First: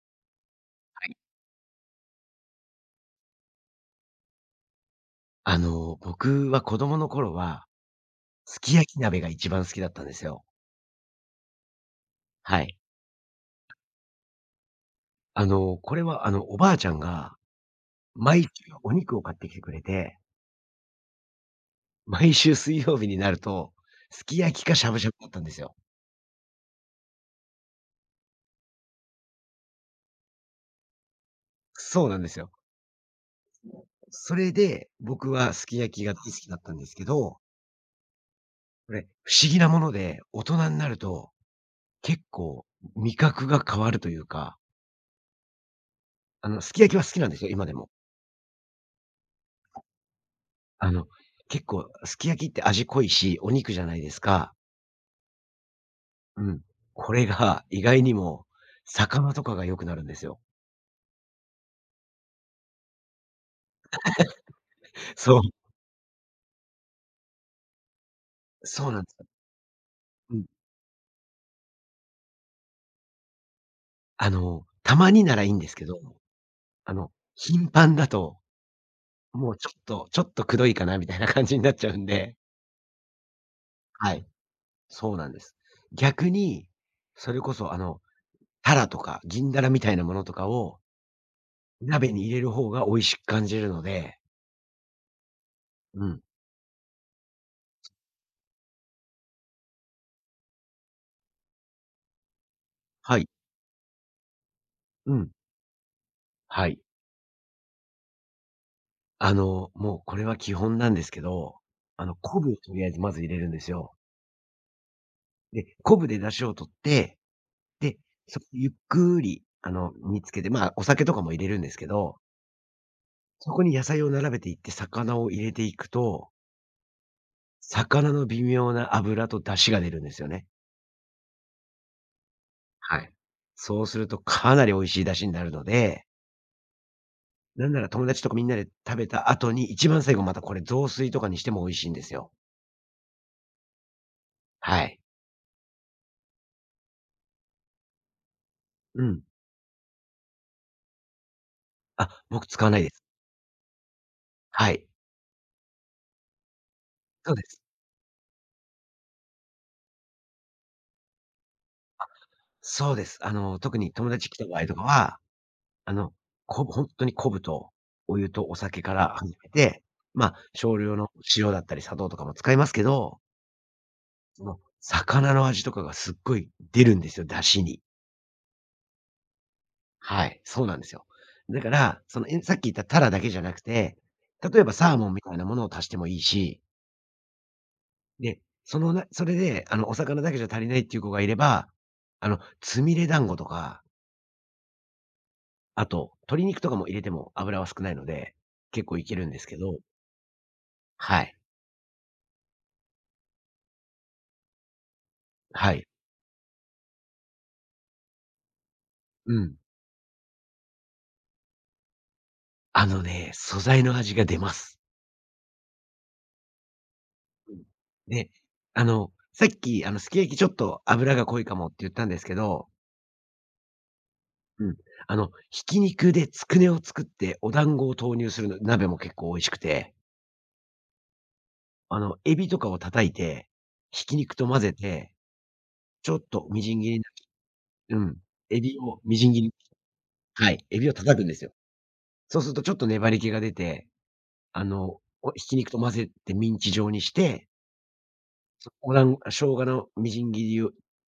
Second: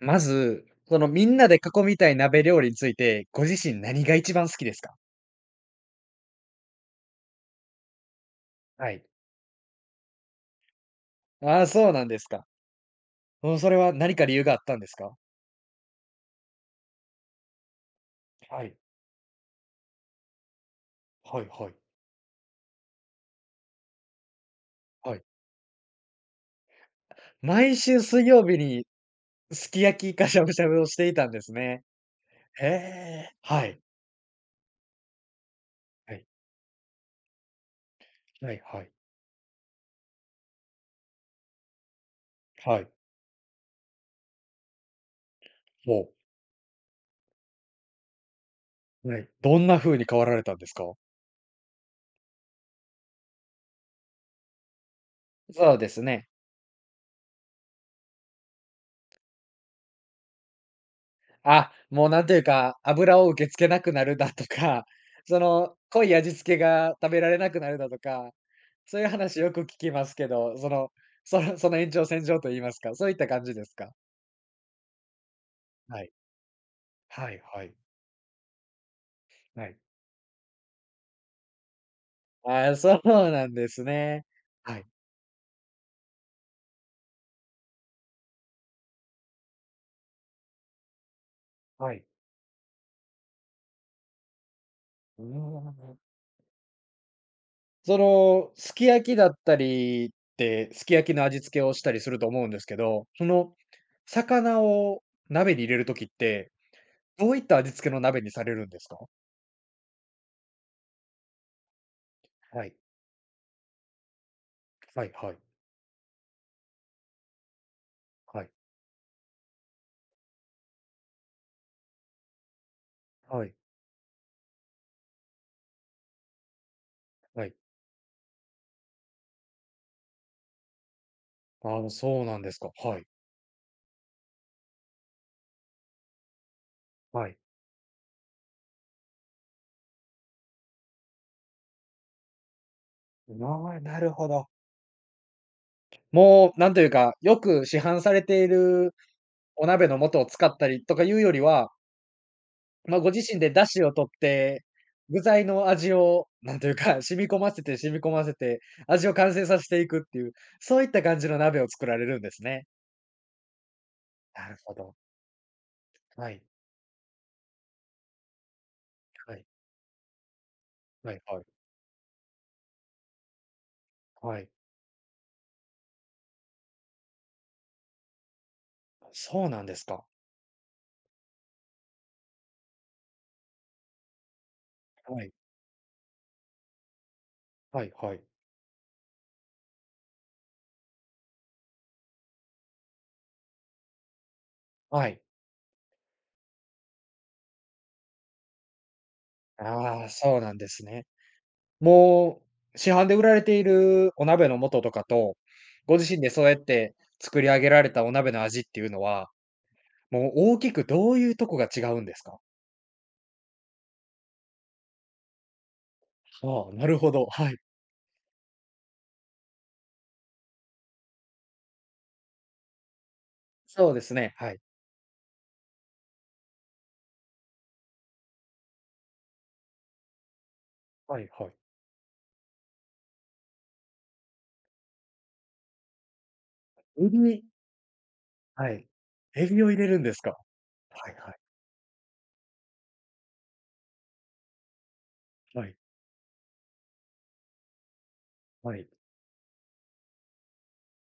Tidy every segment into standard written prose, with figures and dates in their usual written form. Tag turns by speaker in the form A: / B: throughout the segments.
A: まず、そのみんなで囲みたい鍋料理について、ご自身何が一番好きですか？
B: 僕は子供の頃は、すき焼
A: は
B: き
A: い。
B: 鍋が一番好きだったんですよ。
A: ああ、そうなんですか。
B: はい。
A: うん、それは何か理由があったんですか？
B: これはおばあちゃんが、毎週
A: はい。
B: お肉を買ってきてくれて、
A: はいはい。
B: 毎週水曜日になると、すき焼きかしゃぶしゃぶ
A: はい。
B: だったんですよ。
A: 毎週水曜日にすき焼きかしゃぶしゃぶをしていたんですね。
B: そうなんですよ。
A: へえ、はい。
B: それで、僕はすき焼きが
A: はい。
B: 大好きだったんですけど、
A: はいは
B: こ
A: い。
B: れ、不思議なもので、大人になると、結構、
A: はい。
B: 味覚が変わるというか、
A: ほう。
B: すき焼きは好きなんですよ、今でも。
A: はい。どんな風に変わられたんですか？
B: あの、結構、すき焼きって味濃いし、お肉じゃないですか。
A: そうですね。
B: うん。これが意外にも魚とかが良くなるんですよ。
A: あ、もうなんというか、油を受け付けなくなるだとか、
B: そ
A: そ
B: う、
A: の、濃い味付けが食べられなくなるだとか、
B: そう
A: そ
B: な
A: う
B: ん
A: いう
B: です。
A: 話よく聞きますけ
B: うん。
A: ど、その、その延長線上と言いますか、そういった感じですか？
B: たまにならいいんですけど、
A: はい。はいは
B: 頻
A: い。
B: 繁だと、もう
A: は
B: ちょ
A: い。
B: っとちょっとくどいかなみたいな感じになっちゃうんで。
A: ああ、そうなんです
B: は
A: ね。
B: い、
A: はい、
B: そうなんです。逆に、それこそタラとか銀ダラみたいなものとかを
A: はい。
B: 鍋に入れる方が美味しく感じるので、
A: うーん。
B: うん、
A: その、すき焼きだったりって、すき焼きの味付けをしたりすると思うんですけど、
B: は
A: そ
B: い、
A: の、魚を
B: うん、
A: 鍋に入れる時って、
B: はい。
A: どういった味付けの鍋にされるんですか？
B: もうこれは基本なんですけど、昆布を
A: は
B: と
A: い。
B: りあえずまず入れるんですよ。
A: はいはい。
B: で、昆布で出汁を取って、で、そ
A: はい。
B: ゆっくり、煮付けて、まあ、お酒とかも入れるんですけど、
A: は
B: そ
A: い。
B: こに野菜を並べていって、魚を入れていくと、
A: はい。
B: 魚の微妙な脂と出汁が出るんですよね。
A: ああ、そうなんですか。
B: は
A: はい。
B: い。そうするとかなり美味しい出汁になるので、
A: はい。
B: なんなら友達とかみんなで食べた後に、一番最後またこれ雑炊とかにしても美味しいんですよ。
A: ああ、なるほど。
B: はい。
A: もう、なんというか、よく市販されている
B: うん。
A: お鍋の素を使ったりとかいうよりは、
B: あ、僕使わないで
A: まあ、
B: す。
A: ご自身で出汁を取って、
B: はい。
A: 具材の味を、なんというか、染み
B: そう
A: 込
B: で
A: ま
B: す。
A: せて染み込ませて、味を完成させていくっていう、そういった感じの鍋を作られるんですね。
B: そうです。特に友達来た
A: な
B: 場
A: る
B: 合と
A: ほ
B: か
A: ど。
B: は、あの、
A: はい。
B: ほんとに昆布とお湯とお酒から
A: は
B: 始
A: い。
B: めて、まあ、少量の
A: はいは
B: 塩だ
A: い。
B: ったり砂糖とかも使いますけど、
A: は
B: そ
A: い。
B: の、魚の味とかがすっごい出るんですよ、出汁に。
A: そうなんですか。
B: はい、そうなんですよ。だから、その、さっき言ったタラだけじゃなくて、例えばサーモン
A: は
B: みた
A: い。
B: いなものを足してもいいし、
A: はいはい。
B: で、そのなそれで、お魚だけじゃ足りないっていう子がいれば、つみれ団子とか、
A: はい。
B: あと、鶏肉とかも入れても油は少ないので、結構いけるんですけど。
A: ああ、そうなんですね。
B: はい。
A: もう、市販で売られているお鍋の素とかと、
B: はい。
A: ご自身でそうやって作り上げられたお鍋の味っていうのは、
B: うん。
A: もう大きくどういうとこが違うんですか？
B: あのね、素材の味が出ます。
A: ああ、なるほど、は
B: う
A: い。
B: ん。で、さっき、すき焼きちょっと油が濃いかもって言ったんですけど、
A: そうですね、はい。
B: うん。ひき肉でつくねを作ってお団子を投入するの鍋も結構美味しくて、
A: はいはい。
B: エビとかを叩いて、ひき肉と混ぜて、ちょっとみじん切りな
A: エビ。
B: うん、エ
A: は
B: ビ
A: い。
B: をみじん切
A: エ
B: り
A: ビを入れるんですか？
B: はい、エビを
A: はい
B: 叩くん
A: は
B: で
A: い。
B: すよ。そうするとちょっと粘り気が出て、おひき
A: は
B: 肉
A: い、
B: と混ぜてミンチ状にしてそ
A: はい。
B: おだん生姜のみじん切りを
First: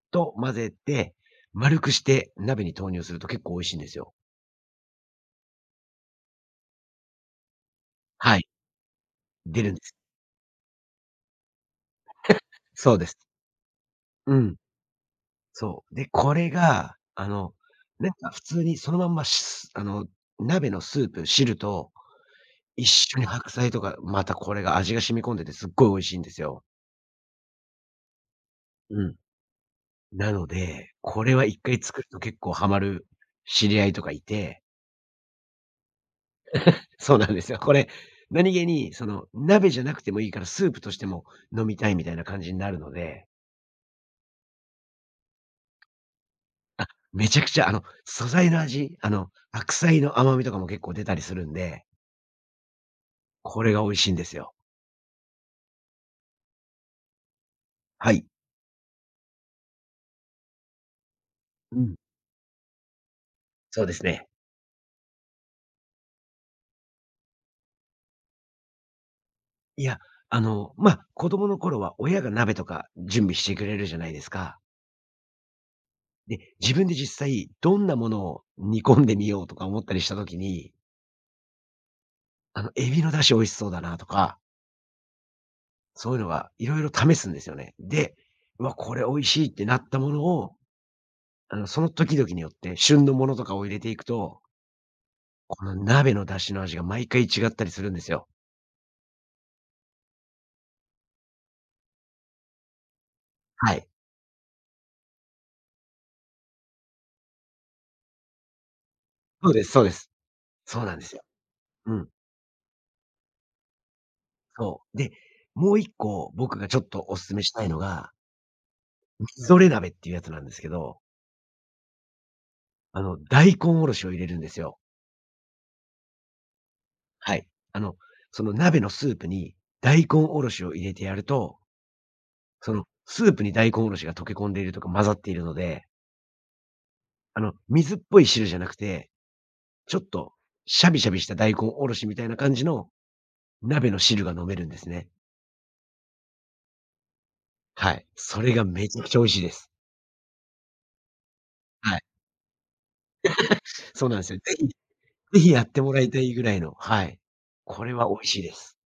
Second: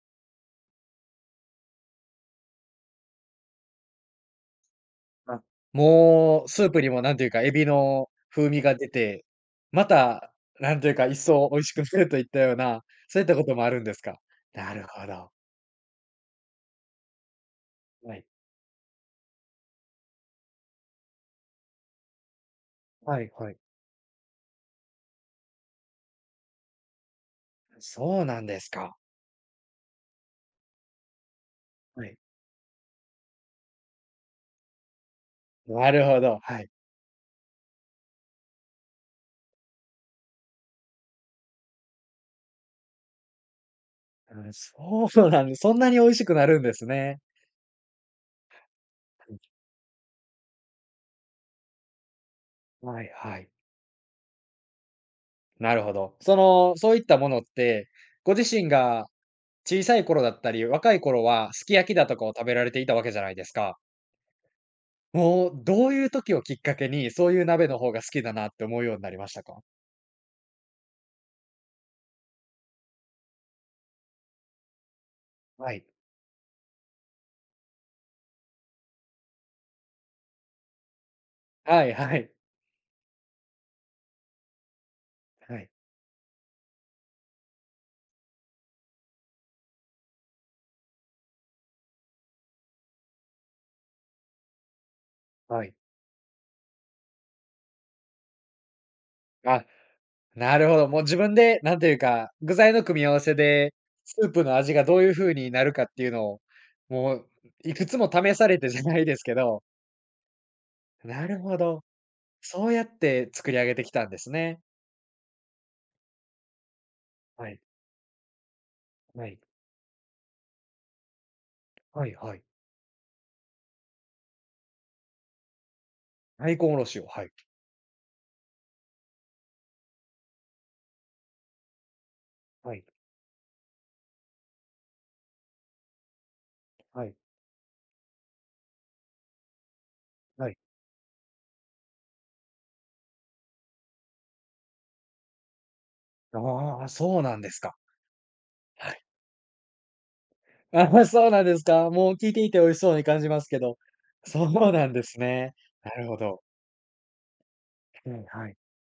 B: と混ぜて、丸くして鍋に投入すると結構美味しいんですよ。
A: あ、もうスープにもなんていうか、エビの
B: はい、
A: 風味が出て、
B: 出るんで
A: ま
B: す。
A: た、なんていうか、一層美味しくするといったような、
B: そうです。
A: そういったこともあるんですか？
B: うん、
A: なるほど。
B: そう。で、これが、なん
A: はい。
B: か普通にそのまんま、しあの、鍋のスープ、汁と一緒
A: は
B: に
A: い
B: 白
A: はい。
B: 菜とか、またこれが味が染み込んでてすっごい美味しいんですよ。
A: そうなんですか。
B: うん。なので、これは1回作
A: は
B: る
A: い。
B: と結構ハマる知り合いとかいて。
A: なるほど、はい。
B: そうなんですよ。これ、何気に、その、鍋じゃなくてもいいから、スープとしても飲みたいみたいな感じになるので、
A: うん、そうなんです、そんなに美味しくなるんですね。
B: めちゃくちゃ、素材の味、白菜の甘みとかも結構出たりするんで、
A: はい。はいはい。
B: これが美味しいんですよ。
A: なるほど。その、そういったものって、
B: はい。
A: ご自身が小さい頃だったり、若い頃はすき
B: う
A: 焼き
B: ん。
A: だとかを食べられていたわけじゃないですか。
B: そうですね。
A: もう、どういう時をきっかけに、そういう鍋の方が好きだなって思うようになりましたか？
B: いや、子供の頃は親が鍋とか準備してくれるじゃないですか。
A: はい。
B: で、自分で実際どんなものを煮込んでみようとか思ったりした時に、
A: はいはい。
B: エビの出汁美味しそうだなとか
A: はい。
B: そういうのがいろいろ試すんですよね。で、うわ、これ美味しいってなったものを、その時々によって旬のものとかを入れていくと、こ
A: はい。
B: の鍋の出汁の味が毎回違ったりするんですよ。
A: あ、なるほど、もう自分で、なんていうか、具材の組み合わせ
B: は
A: で、
B: い。
A: スープの味がどういう風になるかっていうのを、もういくつも試されてじゃないですけ
B: そうで
A: ど、
B: すそうです。そうなんですよ。
A: なるほど。
B: うん、
A: そうやって作り上げてきたんですね。
B: そう。で、もう一個僕がちょっとお勧めし
A: はい、
B: たいのが、み
A: はい、
B: ぞれ鍋っていうやつなんですけど、
A: はいはい。
B: 大根おろしを入れるんですよ。
A: 大根おろしを、はい、
B: はい。あの、その鍋のスープに大根おろしを入れてやると、そ
A: はい、
B: のスープに大根おろしが溶け込んでいるとか混ざっているので
A: はい、
B: 水っぽい汁じゃなくて、ちょっと
A: はい。
B: シャビシャビした大根おろしみたいな感じの鍋の汁が飲めるんですね。
A: ああ、そうなんですか。
B: はい。それがめ
A: は
B: ちゃ
A: い。
B: くちゃ美味しいです。
A: ああ、そうなんですか。
B: はい。
A: もう聞いていて美味しそうに感じますけど。
B: そうなんですよ。
A: そ
B: ぜひ、
A: うなんです
B: ぜひ
A: ね。
B: やって
A: な
B: もら
A: る
B: い
A: ほ
B: たい
A: ど。
B: ぐらいの、はい。これは
A: は
B: 美
A: い
B: 味しい
A: は
B: で
A: い。
B: す。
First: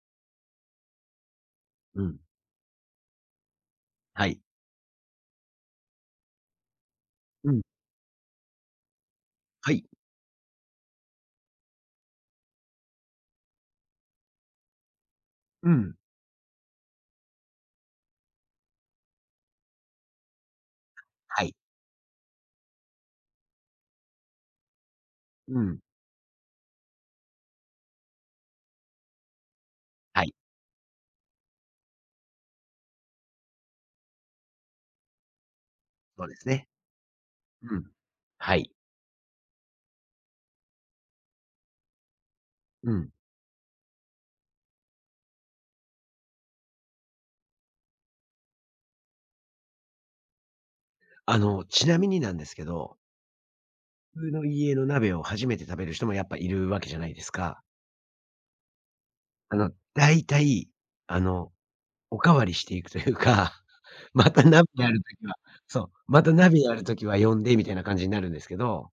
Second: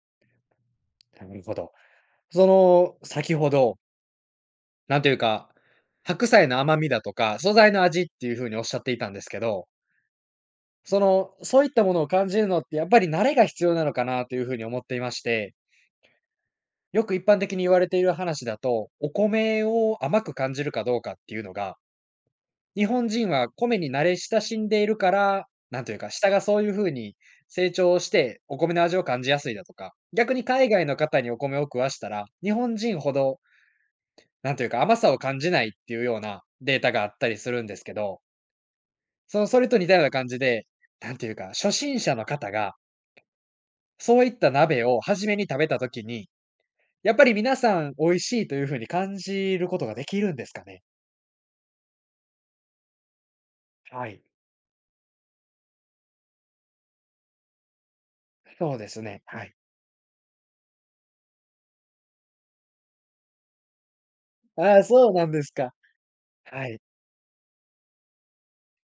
A: なるほど。
B: うん。
A: その、先ほど
B: はい。
A: なんていうか、白菜の甘みだとか、
B: う
A: 素
B: ん。
A: 材の味っていう風におっしゃっていたんですけど、
B: はい。
A: その、そういったものを感じるのってやっぱり慣れが必要なのかなという風に思っていまして、
B: うん。
A: よく一般的に言われている話だと、お米を甘く感じるかどうかってい
B: は
A: うの
B: い。
A: が、日本人は米に慣れ親しんでいるから、
B: うん。
A: なんというか、舌がそういう風に成長して、お米の味を感じやすいだとか、
B: はい。
A: 逆に海外の方にお米を食わしたら、日本人ほど、なんというか、甘さを感じないっていうよう
B: そうで
A: な
B: すね。
A: データがあったりするん
B: う
A: です
B: ん。
A: けど、
B: はい。
A: その、それと似たような感じで、なんていうか、初心者の方が、
B: うん。
A: そういった鍋を初めに食べた時に、やっぱり皆さん美味しいという風に感じることができるんですかね？
B: ちなみになんですけど、
A: は
B: 普
A: い。
B: 通の家の鍋を初めて食べる人もやっぱいるわけじゃないですか。
A: そうですね、はい。
B: 大体、あの、おかわりしていくというか、また鍋
A: あ
B: う
A: あ、
B: あると
A: そう
B: き
A: なん
B: は
A: ですか。
B: そう、また鍋
A: は
B: あ
A: い。
B: るときは呼んでみたいな感じになるんですけど、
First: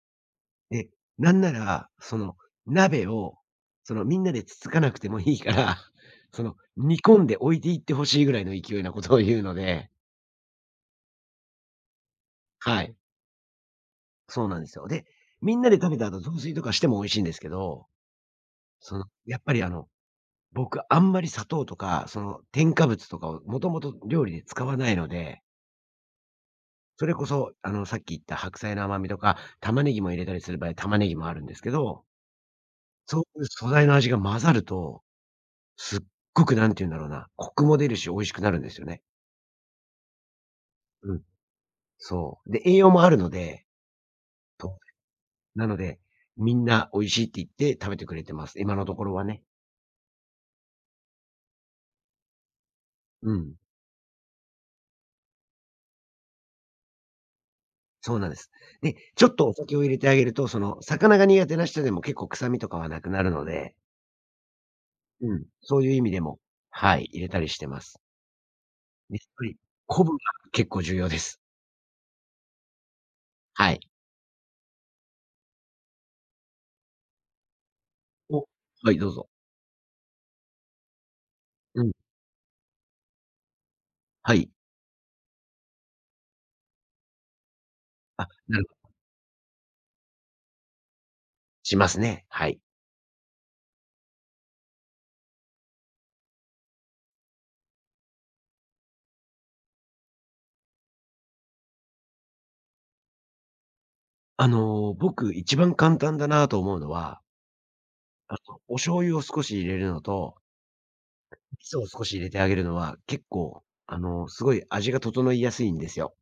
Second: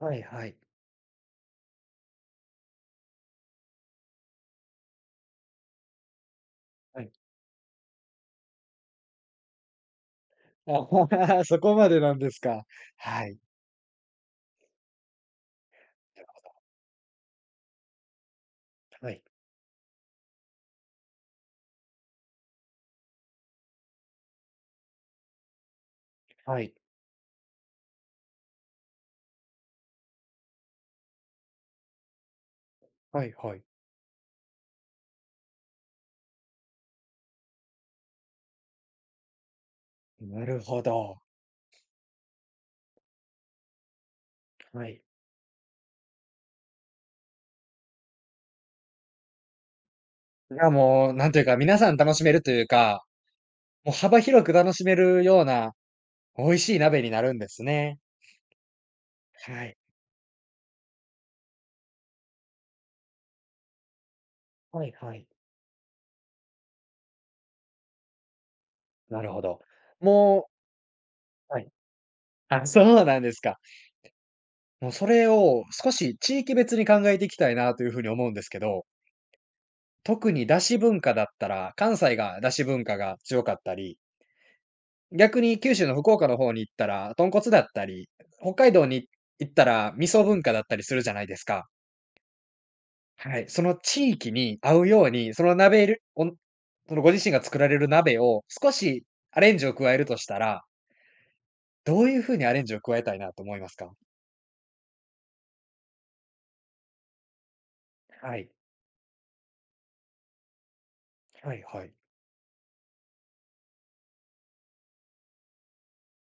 A: はいはい。
B: で、なんなら、その鍋を、そのみんなでつつかなくてもいいから、その煮
A: はい。
B: 込んで置いていってほしいぐらいの勢いなことを言うので、
A: あ、そこまでなんですか。
B: はい、
A: はい。
B: そうなんですよ。で、みんなで食べた後雑炊とかしても美味しいんですけど、その、
A: はい。
B: やっぱり僕あんまり砂糖とか、その添加物とかをもともと料理で使わないので
A: はい。
B: それこそ、さっき言った白菜の甘みとか、玉ねぎも入れたりする場合、玉ねぎもあるんですけど、そう
A: はい
B: いう
A: はい。
B: 素材の味が混ざると、すっごくなんて言うんだろうな、コクも出るし美味しくなるんですよね。
A: なるほ
B: う
A: ど。
B: ん、そう。で、栄養もあるので、と、
A: はい。
B: なので、みんな美味しいって言って食べてくれてます。今のところはね。
A: いや、もう、なんというか、皆さん楽しめるというか、
B: うん、
A: もう幅広く楽しめるような美味しい鍋になるんですね。
B: そうなんです。で、ちょっとお
A: は
B: 酒
A: い。
B: を入れてあげると、その、魚が苦手な人でも結構臭みとかはなくなるので、
A: はいはい。
B: うん、そういう意味でも、はい、入れたりしてます。や
A: な
B: っ
A: るほ
B: ぱり、
A: ど。
B: 昆布が
A: も
B: 結構重要です。
A: うはい。あ、そうなんですか。
B: はい。
A: もうそれを少し地域別に考えていきたいなというふうに思うんで
B: お
A: すけど、
B: はい、どうぞ。
A: 特に出汁文化だったら、
B: うん、
A: 関西が出汁文化が強かったり、
B: はい。
A: 逆に九州の福岡の方に行ったら、豚骨だったり、
B: あ、
A: 北
B: なる
A: 海道
B: ほど。
A: に行ったら味噌文化だったりするじゃないですか。
B: しますね。はい。
A: はい、その地域に合うように、その鍋るおんそのご自身が作られる鍋を少しアレンジを加えるとしたら、どういうふうにアレンジを加えたいなと思いますか？
B: 僕一番簡単だなと思うのは、
A: はい。
B: お醤油を少し入れるのと、
A: はい
B: 味噌
A: は
B: を
A: い。
B: 少し入れてあげるのは、結構、すごい味が整いやすいんですよ。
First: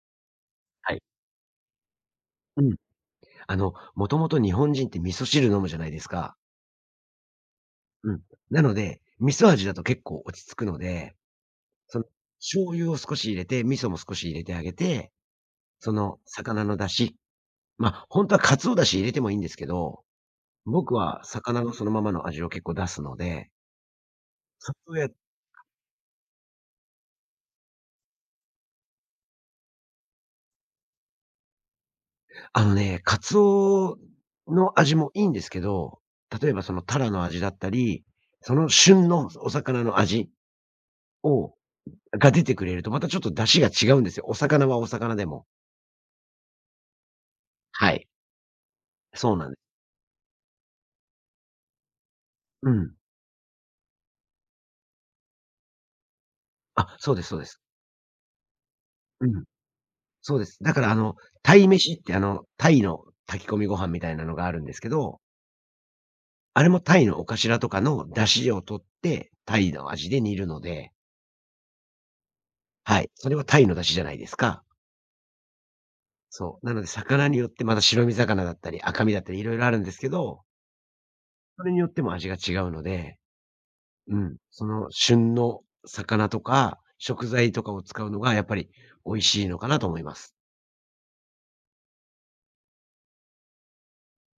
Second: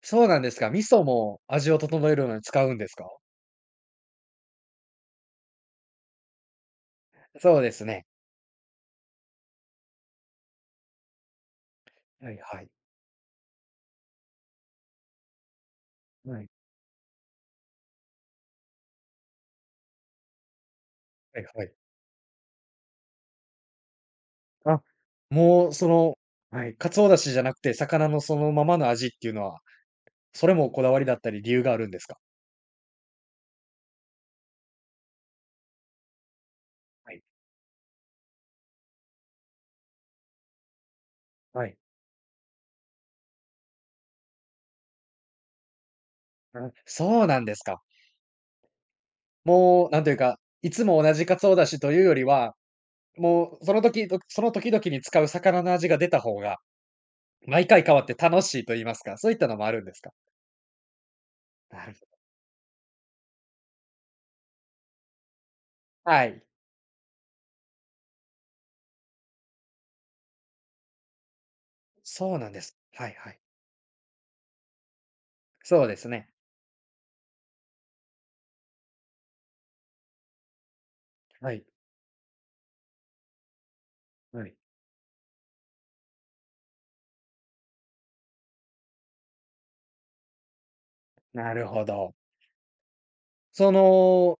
A: そうなんですか。味
B: はい。
A: 噌も味を整えるのに
B: う
A: 使う
B: ん。
A: んですか？
B: もともと日本人って味噌汁飲むじゃないですか。
A: そうですね。
B: うん。なので、味噌味だと結構落ち着くので、その、
A: はいはい。
B: 醤油を少し入れて、味噌も少し入れてあげて、その
A: はい。
B: 魚の出汁、本当は鰹出汁入れてもいいんですけど、僕は
A: はい
B: 魚
A: は
B: の
A: い。
B: そのままの味を結構出すので、
A: あ、
B: 里や
A: もうその、はい、鰹だしじゃなくて、魚のそのままの味っていうのは、それもこだわりだったり理由があるんですか？
B: あのね、鰹の味もいいんですけど、例えばそのタラ
A: はい。
B: の味だったり、その旬のお魚の味を
A: はい。
B: が出てくれると、またちょっと出汁が違うんですよ。お魚はお魚でも。
A: あ、そうなんですか。
B: はい。そうなんです。
A: もうなんというか、いつも同じ鰹だしというよりは、
B: うん。
A: もうその時どその時々に使う魚の味が出た方が、
B: あ、そうですそうです。
A: 毎回変わって楽しいと言いますか、
B: う
A: そういっ
B: ん。
A: たのもあるんですか？
B: そうです。だから、鯛
A: な
B: 飯
A: る
B: っ
A: ほ
B: て
A: ど、
B: 鯛の炊き込みご飯みたいなのがあるんですけど、
A: はい。
B: あれもタイのお頭とかの出汁を取って、タイの味で煮るので、
A: そうなんです。
B: は
A: は
B: い。
A: い
B: そ
A: は
B: れ
A: い。
B: はタイの出汁じゃないですか。
A: そうですね。
B: そう。なので、魚によってまた白身魚だったり、赤身だったりいろいろあるんですけど、
A: は
B: そ
A: い。
B: れによっても味が違うので、うん。
A: はい。
B: その旬の魚とか、食材とかを使うのがやっぱり美味しいのかなと思います。
A: なるほど。その、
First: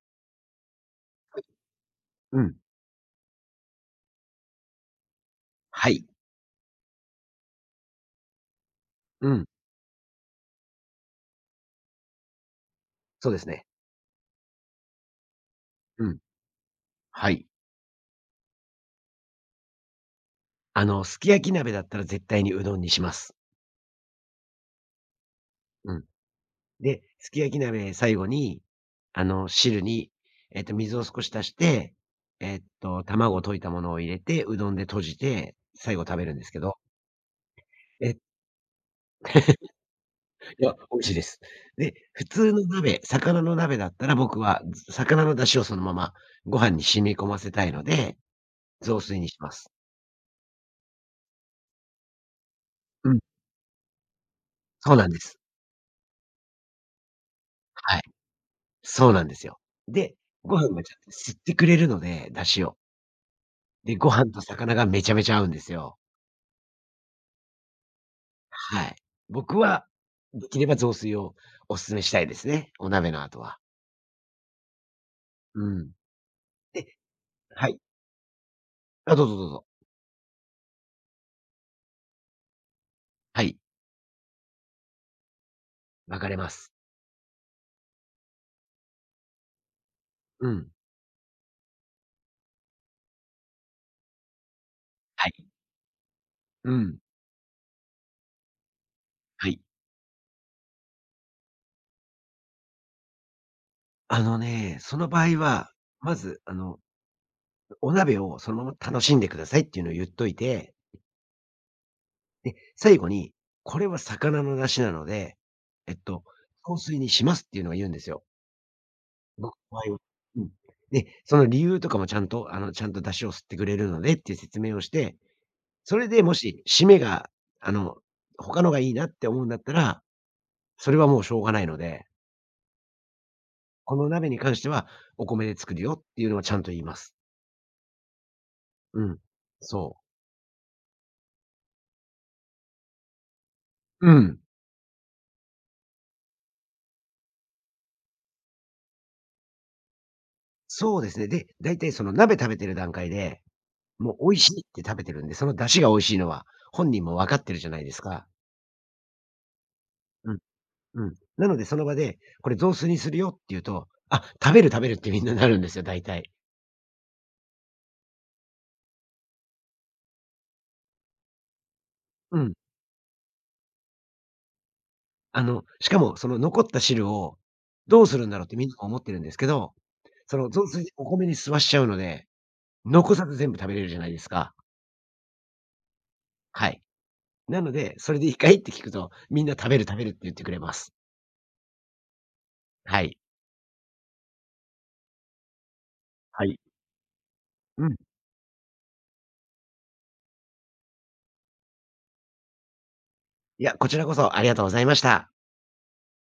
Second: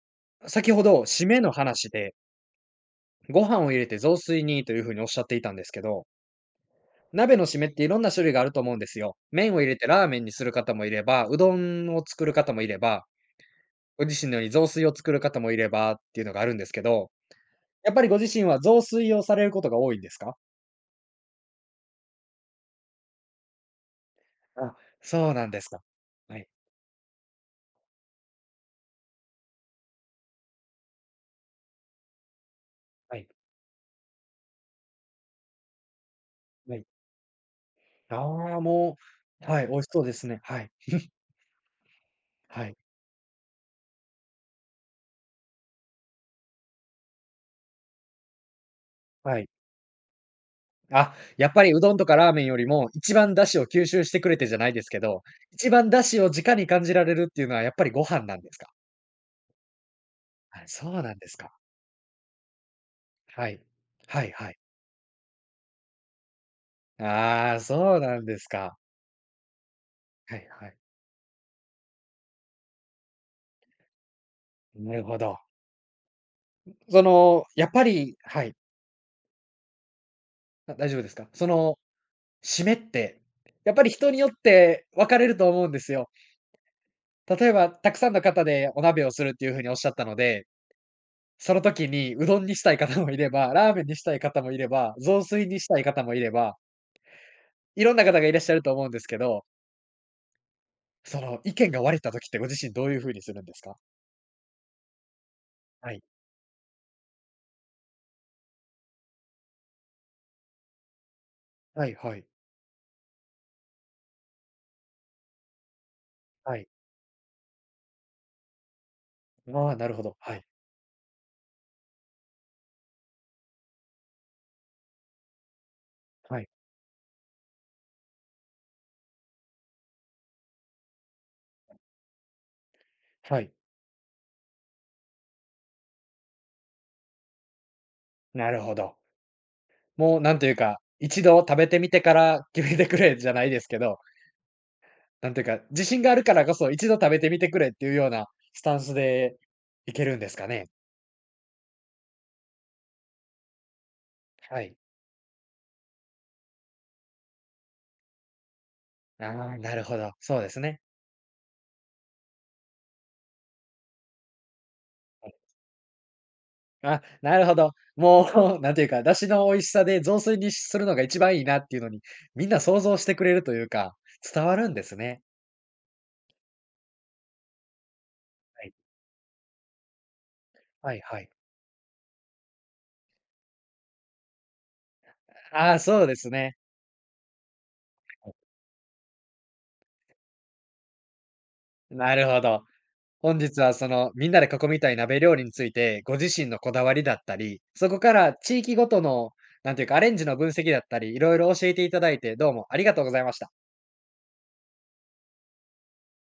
A: 先ほど締めの話で、
B: うん。
A: ご飯を入れて雑炊にというふうにおっしゃっていたんですけ
B: はい。
A: ど、鍋の締めっていろんな種類があると思うんですよ。
B: うん。
A: 麺を入れてラーメンにする方もいれば、うどんを作る方もいれば、
B: そうですね。
A: ご自身のように雑炊を作る方もいればっ
B: うん。
A: ていうのがあるんですけど、
B: はい。
A: やっぱりご自身は雑炊をされることが多いんですか？
B: すき焼き鍋だったら絶対にうどんにします。
A: あ、そうなんですか。
B: うん。
A: はい、
B: で、すき焼き鍋最後に、汁に、水を少し足して、
A: はい、
B: 卵を溶いたものを入れて、うどんで閉じて、最後食べるんですけど、
A: はい。
B: え、
A: ああ、もう、はい、美味しそうですね。は
B: い
A: い、
B: や、美味しいです。で、普通の
A: はい。
B: 鍋、魚の鍋だったら僕は、ず魚の出汁をそのままご飯に染み込ませたいので、雑炊にし
A: はい。
B: ます。
A: あ、やっぱりうどんとかラーメンよりも、
B: う
A: 一
B: ん、
A: 番出汁を吸収してくれてじゃないです
B: そう
A: け
B: なんで
A: ど、
B: す。
A: 一番出汁を直に感じられるっていうのはやっぱり
B: はい、
A: ご飯なんですか？
B: そうなんですよ。で、ご
A: はい。
B: 飯が
A: そ
B: ちゃん
A: う
B: と
A: なんで
B: 吸
A: す
B: っ
A: か。
B: てくれるので、出汁を。
A: はい。
B: で、ご
A: はい
B: 飯と
A: はい。
B: 魚がめちゃめちゃ合うんですよ。
A: ああ、そうなんですか。
B: はい。僕は、
A: は
B: で
A: い
B: きれ
A: は
B: ば
A: い。
B: 雑炊をお勧めしたいですね。お鍋の後は。
A: なるほど。
B: うん。で、
A: その、や
B: は
A: っ
B: い。
A: ぱりはい、
B: あ、どうぞどうぞ。
A: あ、大丈夫ですか？その、締めって、
B: はい。
A: やっぱり人によって分かれると思うんですよ。
B: 分かれます。
A: 例えば、たくさんの方でお鍋をするっていう風におっしゃったので、
B: うん。
A: その時に、うどんにしたい方もいれば、ラーメンにしたい方もいれば、雑
B: はい。
A: 炊にしたい方もいれば、
B: うん。
A: いろんな方がいらっしゃると思うんですけど、
B: はい。
A: その意見が割れた時ってご自身どういう風にするんですか？
B: あのね、その場合は、
A: はい。
B: まず、お鍋をそのまま楽しんでくださいっていうのを言っといて、
A: はいはい。
B: で、最後に、これは魚の出汁なので、えっと、
A: はい。
B: 雑炊にしますっていうのを言うんですよ。僕
A: ああ、
B: の場
A: な
B: 合
A: る
B: は。
A: ほど。は
B: う
A: い。
B: ん。で、その理由とかもちゃんと、ちゃんと出汁を吸ってくれるのでっていう説明をして、それでも
A: はい。
B: し、締めが、あの、他のがいいなって思うんだったら、それはもうしょうがないので、
A: はい。
B: この鍋に関してはお米で作るよっていうのはちゃんと言います。
A: なるほど。
B: うん。そう。
A: もうなんというか、一度食べてみてから 決めてくれじゃないですけど、
B: うん。
A: なんていうか、自信があるからこそ一度食べてみてくれっていうようなスタンスでいけるんですかね？
B: そうですね。で、だいたいその鍋食べてる段階で、もう美味しい
A: は
B: っ
A: い。
B: て食べてるんで、その出汁が美味しいのは本人も分かってるじゃないですか。
A: ああ、なるほど。
B: う
A: そ
B: ん、
A: うですね。
B: うん。なのでその場で、これ雑炊にするよって言うと、あ、食べる食べるってみんななるんですよ、大体。
A: あ、なるほど。もう、なんていうか、出汁の美味しさで雑炊にするのが一番いいなっていうのに、
B: う
A: みん
B: ん。
A: な想像してくれるというか、伝わるんですね。
B: しかもその残った汁をどうするんだろうって
A: は
B: みん
A: い。
B: な思ってるんですけど、その雑炊
A: はい
B: お
A: は
B: 米
A: い。
B: に吸わしちゃうので、残さず全部食べれるじゃないですか。
A: ああ、そうですね。
B: はい。なので、それでいいかいって聞くと、みんな食べる食べるって言ってくれます。
A: なるほど。
B: はい。
A: 本日はその、みんなで囲みたい鍋料理について、ご自
B: は
A: 身の
B: い。
A: こだわりだったり、
B: う
A: そ
B: ん。
A: こから地域ごとの、なんていうか、アレンジの分析だったり、いろいろ教えていただいて、どうもありがとうございました。
B: いや、こちらこそありがとうございました。